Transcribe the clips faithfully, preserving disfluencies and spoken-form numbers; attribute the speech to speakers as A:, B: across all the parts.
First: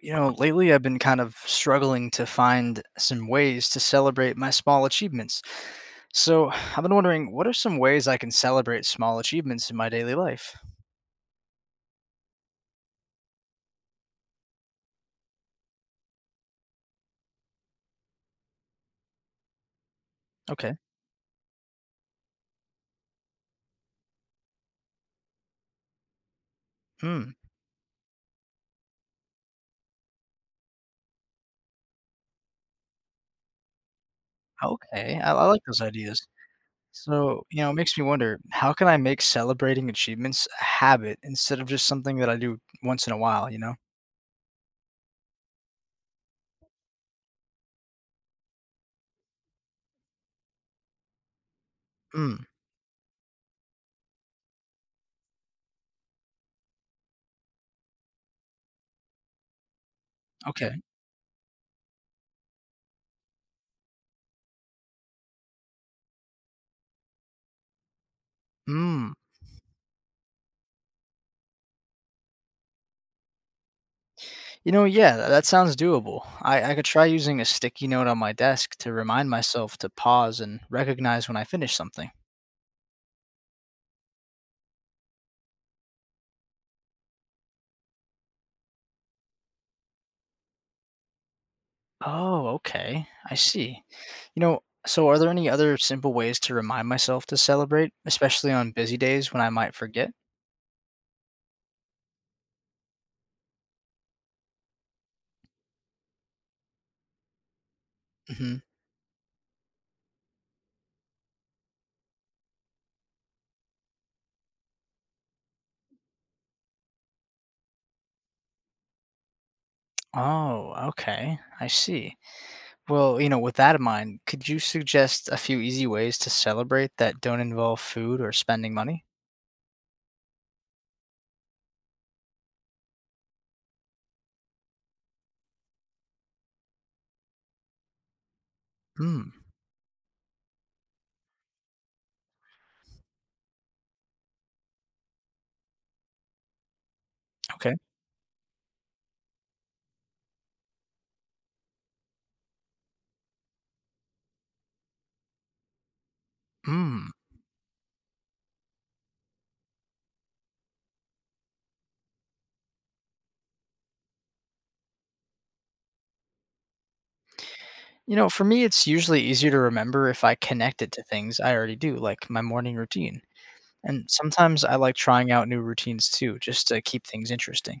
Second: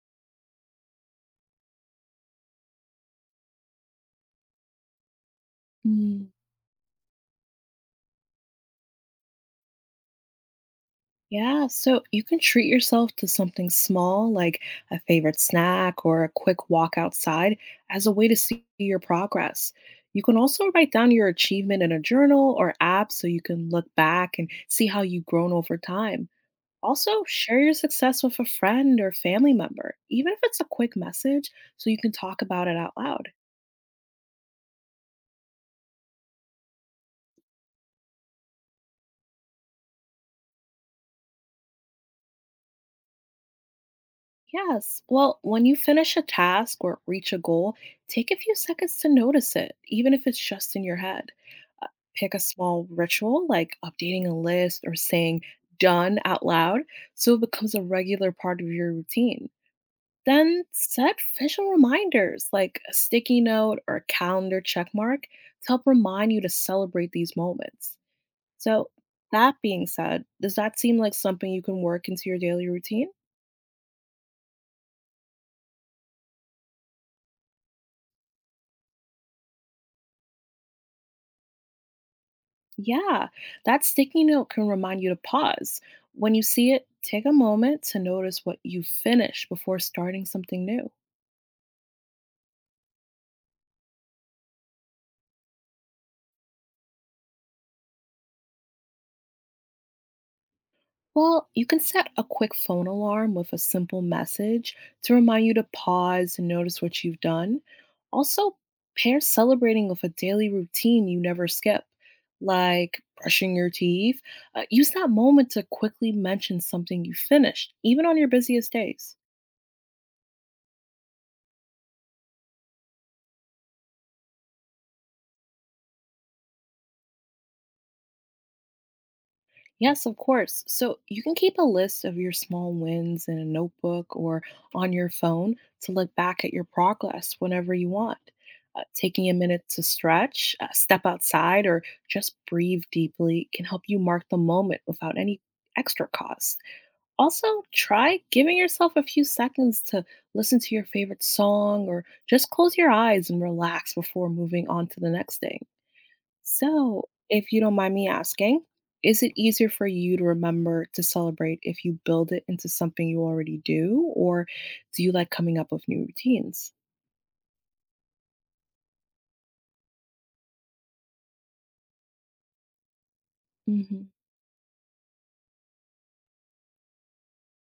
A: You know, lately I've been kind of struggling to find some ways to celebrate my small achievements.
B: Mm,
A: So I've been wondering, what are some ways I can celebrate small achievements in my daily life?
B: yeah, so you can treat yourself to something small like a favorite snack or a quick walk outside as a way to see your progress. You can also
A: Okay.
B: write down your achievement in a journal or app so you can look back and see how you've grown over time. Also,
A: Hmm.
B: share your success with a friend or family member, even if it's a quick message, so you can talk about it out loud.
A: Okay. I, I like those ideas. So, you know, it makes me wonder, how can I make celebrating achievements a habit instead of just something that I do once in a while, you know?
B: Yes. Well, when you finish a task or reach a goal, take a few seconds to notice it, even if it's just in your head. Uh, Pick a
A: Hmm.
B: small ritual like updating a list or saying done out loud so it becomes a regular part of your routine. Then
A: Okay.
B: set visual reminders like a sticky note or a calendar check mark to help remind you to celebrate these moments. So,
A: Hmm.
B: that being said, does that seem like something you can work into your daily routine?
A: You know, yeah, tha that sounds doable. I I could try using a sticky note on my desk to remind myself to pause and recognize when I finish something.
B: Yeah, that sticky note can remind you to pause. When you see it, take a moment to notice what you finished before starting something new.
A: Oh, okay. I see. You know, so are there any other simple ways to remind myself to celebrate, especially on busy days when I might forget?
B: Well, you can set a quick phone alarm with a simple message to remind you to pause and notice what you've done. Also,
A: Hmm.
B: pair celebrating with a daily routine you never skip, like brushing your teeth. Uh, use that moment to quickly mention something you finished, even on your busiest days.
A: Oh, okay. I see. Well, you know, with that in mind, could you suggest a few easy ways to celebrate that don't involve food or spending money?
B: Yes, of course. So you can keep a list of your small wins in a notebook or on your phone to look back at your progress whenever you want. Uh,
A: Hmm.
B: taking a minute to stretch, uh, step outside, or just breathe deeply can help you mark the moment without any extra cost. Also,
A: Okay.
B: try giving yourself a few seconds to listen to your favorite song or just close your eyes and relax before moving on to the next day. So,
A: Hmm.
B: if you don't mind me asking, is it easier for you to remember to celebrate if you build it into something you already do, or do you like coming up with new routines?
A: You know, for me, it's usually easier to remember if I connect it to things I already do, like my morning routine. And
B: hmm
A: sometimes I like trying out new routines too, just to keep things interesting.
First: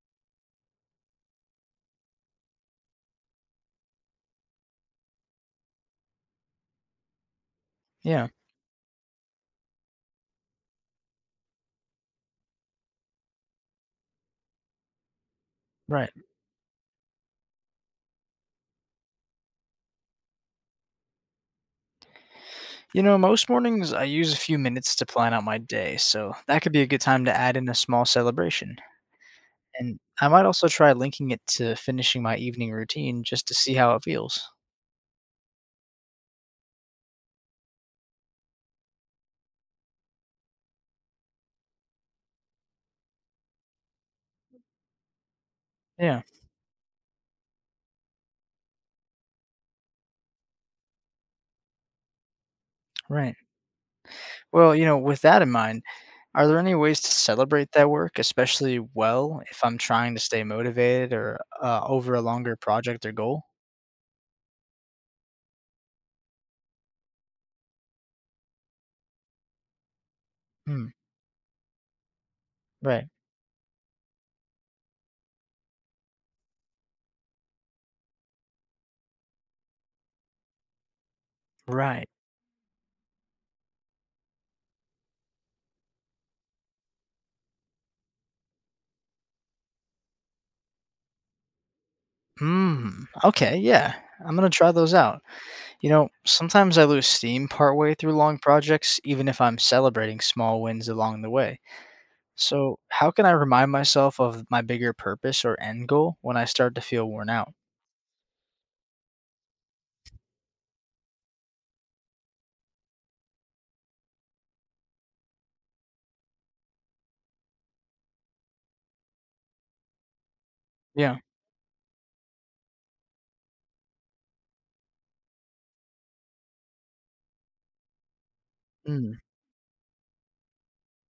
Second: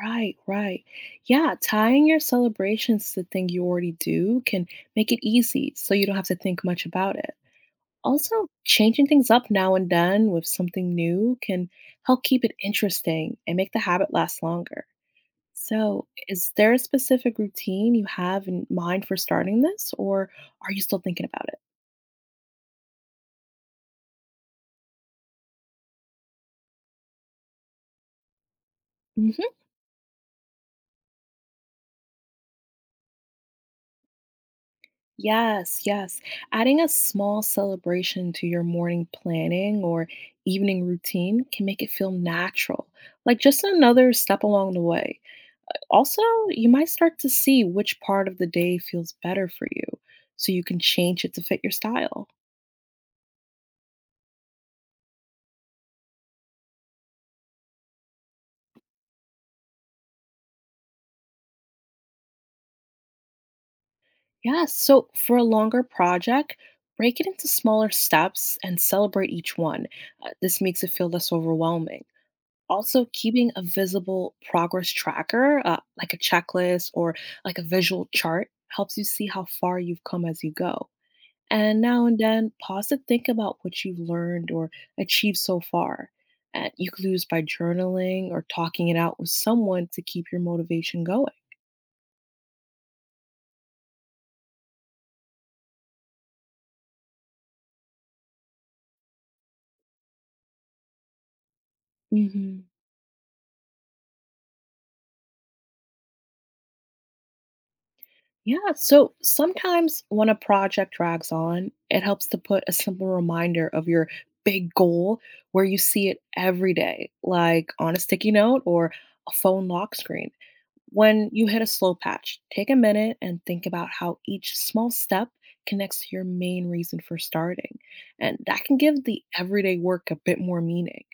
B: Right, right. Yeah, tying your celebrations to the thing you already do can make it easy so you don't have to think much about it.
A: Yeah,
B: Also, changing things up now and then with something new can help keep it interesting and make the habit last longer. So,
A: right.
B: is there a specific routine you have in mind for starting this, or are you still thinking about it?
A: You know, most mornings I use a few minutes to plan out my day, so that could be a good time to add in a small celebration.
B: hmm
A: And I might also try linking it to finishing my evening routine just to see how it feels.
B: Yes, yes. Adding a small celebration to your morning planning or evening routine can make it feel natural, like just another step along the way. Also,
A: Yeah,
B: you might start to see which part of the day feels better for you, so you can change it to fit your style.
A: right. Well, you know, with that in mind, are there any ways to celebrate that work, especially well, if I'm trying to stay motivated or, uh, over a longer project or goal?
B: Yeah, so for a longer project, break it into smaller steps and celebrate each one. Uh, this makes
A: Hmm,
B: it feel less overwhelming. Also,
A: right,
B: keeping a visible progress tracker, uh, like a checklist or like a visual chart, helps you see how far you've come as you go. And now
A: right.
B: and then, pause to think about what you've learned or achieved so far. And you could lose by journaling or talking it out with someone to keep your motivation going.
A: Mm, okay, yeah. I'm gonna try those out. You know, sometimes I lose steam partway through long projects, even if I'm celebrating small wins along the way.
B: Mhm.
A: So, how can I remind myself of my bigger purpose or end goal when I start to feel worn out?
B: Yeah, so sometimes when a project drags on, it helps to put a simple reminder of your big goal where you see it every day, like on a sticky note or a phone lock screen.
A: Yeah.
B: When you hit a slow patch, take a minute and think about how each small step connects to your main reason for starting. And that can give
A: Mm,
B: the everyday work a bit more meaning.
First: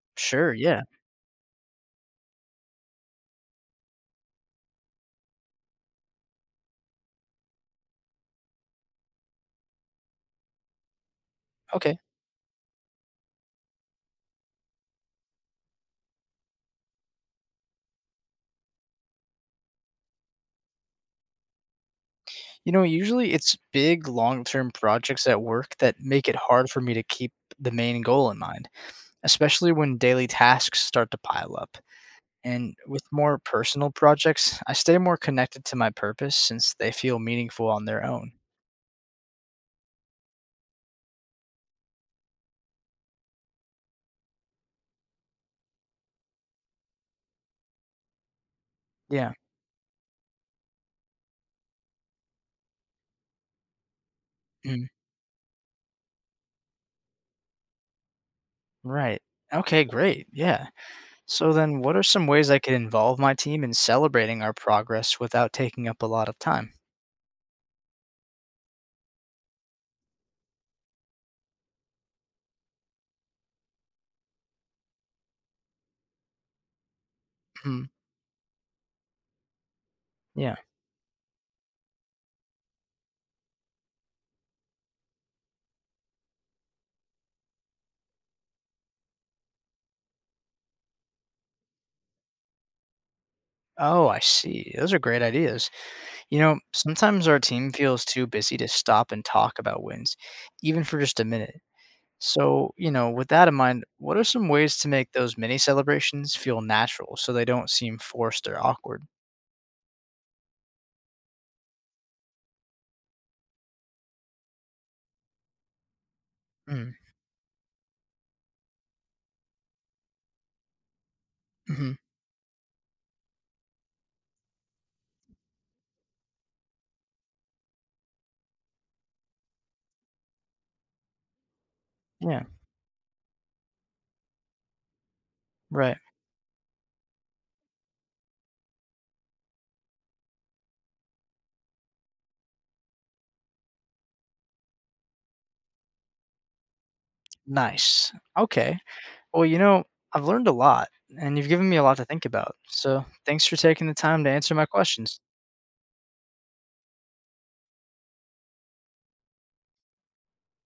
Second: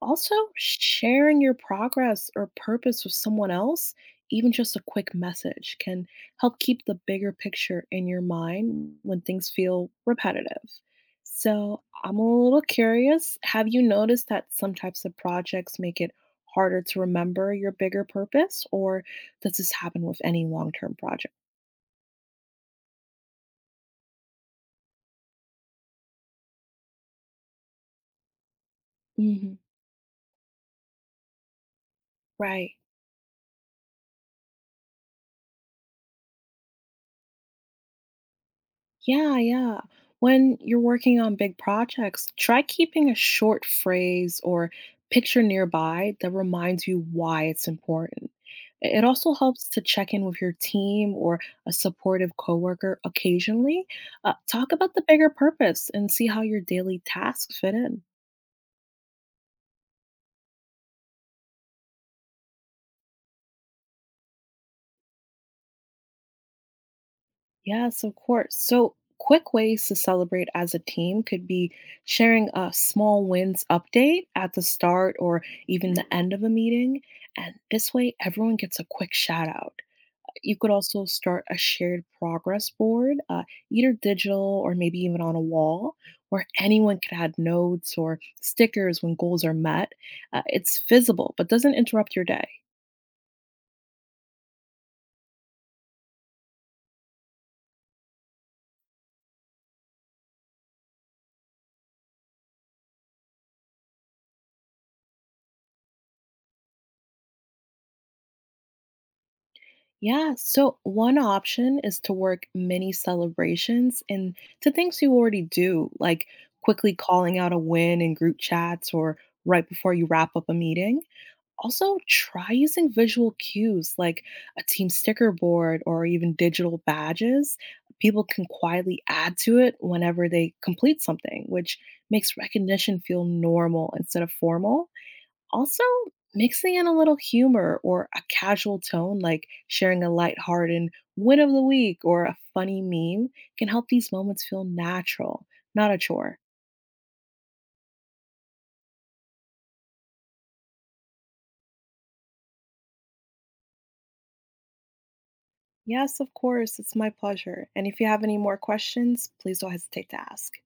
B: Also,
A: sure, yeah.
B: sharing your progress or purpose with someone else, even just a quick message, can help keep the bigger picture in your mind when things feel repetitive. So,
A: Okay.
B: I'm a little curious, have you noticed that some types of projects make it harder to remember your bigger purpose, or does this happen with any long term project?
A: You know, usually it's big long term projects at work that make it hard for me to keep the main goal in mind,
B: Mhm.
A: especially when daily tasks start to pile up.
B: Right.
A: And with more personal projects, I stay more connected to my purpose since they feel meaningful on their own.
B: Yeah, yeah. When you're working on big projects, try keeping a short phrase or picture nearby that reminds you why it's important. I- It
A: Yeah.
B: also helps to check in with your team or a supportive coworker occasionally. Uh, talk
A: Mm,
B: about the bigger purpose and see how your daily tasks fit in.
A: right. Okay, great. Yeah. So then, what are some ways I could involve my team in celebrating our progress without taking up a lot of time?
B: Yes, of course. So, quick ways to celebrate as a team could be sharing a small wins update at the start or even the end of a meeting. And
A: Hmm.
B: this way, everyone gets a quick shout out.
A: Yeah.
B: You could also start a shared progress board, uh, either digital or maybe even on a wall, where anyone could add notes or stickers when goals are met. Uh, it's visible, but doesn't interrupt your day.
A: Oh, I see. Those are great ideas. You know, sometimes our team feels too busy to stop and talk about wins, even for just a minute. So, you know, with that in mind, what are some ways to make those mini celebrations feel natural so they don't seem forced or awkward?
B: Yeah, so one option is to work mini celebrations and to things you already do, like quickly calling out a win in group chats or right before you wrap up a meeting.
A: Mm-hmm.
B: Also, try using visual cues like a team sticker board or even digital badges. People can quietly add to it whenever they complete something, which makes
A: Yeah,
B: recognition feel normal instead of formal. Also,
A: right.
B: mixing in a little humor or a casual tone, like sharing a lighthearted win of the week or a funny meme, can help these moments feel natural, not a chore.
A: Nice. Okay. Well, you know, I've learned a lot and you've given me a lot to think about. So, thanks for taking the time to answer my questions.
B: Yes, of course, it's my pleasure. And if you have any more questions, please don't hesitate to ask.